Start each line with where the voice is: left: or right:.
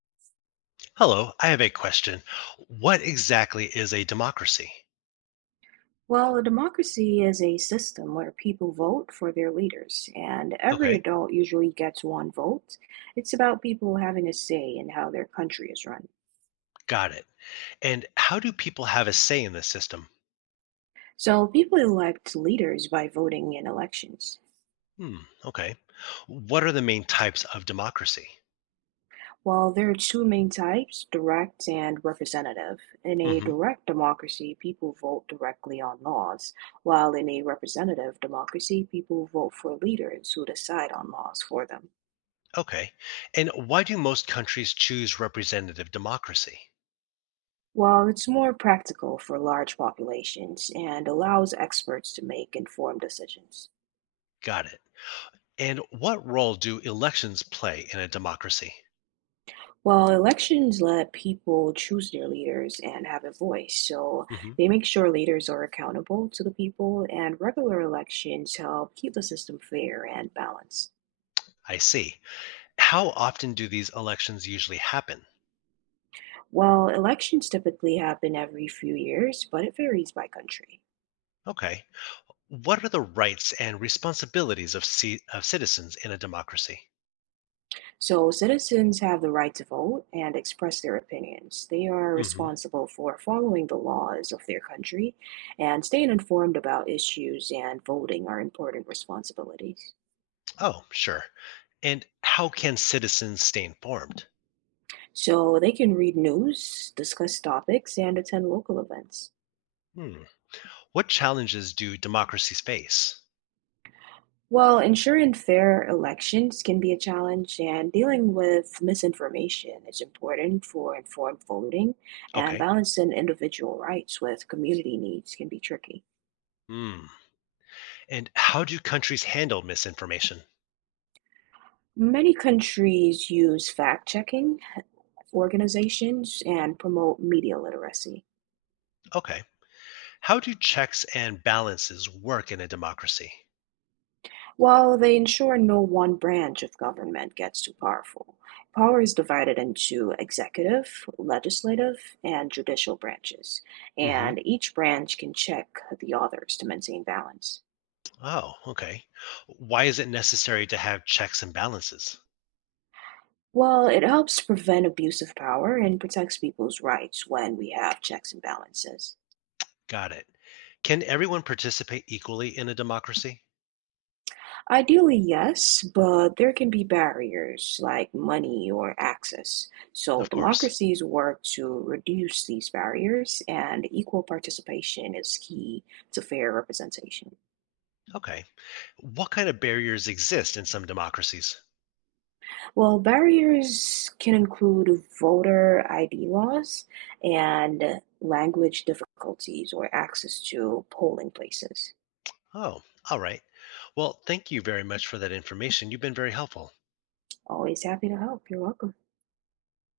left: Hello, I have a question. What exactly is a democracy?
right: Well, a democracy is a system where people vote for their leaders, and every
left: Okay,
right: adult usually gets one vote. It's about people having a say in how their country is run.
left: got it. And how do people have a say in this system?
right: So people elect leaders by voting in elections.
left: Hmm, okay. What are the main types of democracy?
right: While there are two main types, direct and representative. In a
left: Hmm,
right: direct democracy, people vote directly on laws, while in a representative democracy, people vote for leaders who decide on laws for them.
left: okay. And why do most countries choose representative democracy?
right: Well, it's more practical for large populations and allows experts to make informed decisions.
left: Got it. And what role do elections play in a democracy?
right: Well, elections let people choose their leaders and have a voice, so
left: Hmm,
right: they make sure leaders are accountable to the people, and regular elections help keep the system fair and balanced.
left: I see. How often do these elections usually happen?
right: Well, elections typically happen every few years, but it varies by country.
left: Okay. What are the rights and responsibilities of, of citizens in a democracy?
right: So citizens have the right to vote and express their opinions. They are
left: Hmm.
right: responsible for following the laws of their country, and staying informed about issues and voting are important responsibilities.
left: Oh, sure. And how can citizens stay informed?
right: So they can read news, discuss topics, and attend local events.
left: Hmm. What challenges do democracies face?
right: While ensuring fair elections can be a challenge, and dealing with misinformation is important for informed voting, and
left: Okay.
right: balancing individual rights with community needs can be tricky.
left: Mm. And how do countries handle misinformation?
right: Many countries use fact checking organizations and promote media literacy.
left: Okay. How do checks and balances work in a democracy?
right: While they ensure no one branch of government gets too powerful, power is divided into executive, legislative, and judicial branches,
left: Hmm.
right: and each branch can check the others to maintain balance.
left: Oh, okay. Why is it necessary to have checks and balances?
right: Well, it helps prevent abuse of power and protects people's rights when we have checks and balances.
left: Got it. Can everyone participate equally in a democracy?
right: Ideally, yes, but there can be barriers like money or access. So,
left: Of course.
right: democracies work to reduce these barriers, and equal participation is key to fair representation.
left: Okay. What kind of barriers exist in some democracies?
right: Well, barriers can include voter ID laws and language difficulties or access to polling places.
left: Oh, all right. Well, thank you very much for that information. You've been very helpful.
right: Always happy to help. You're welcome.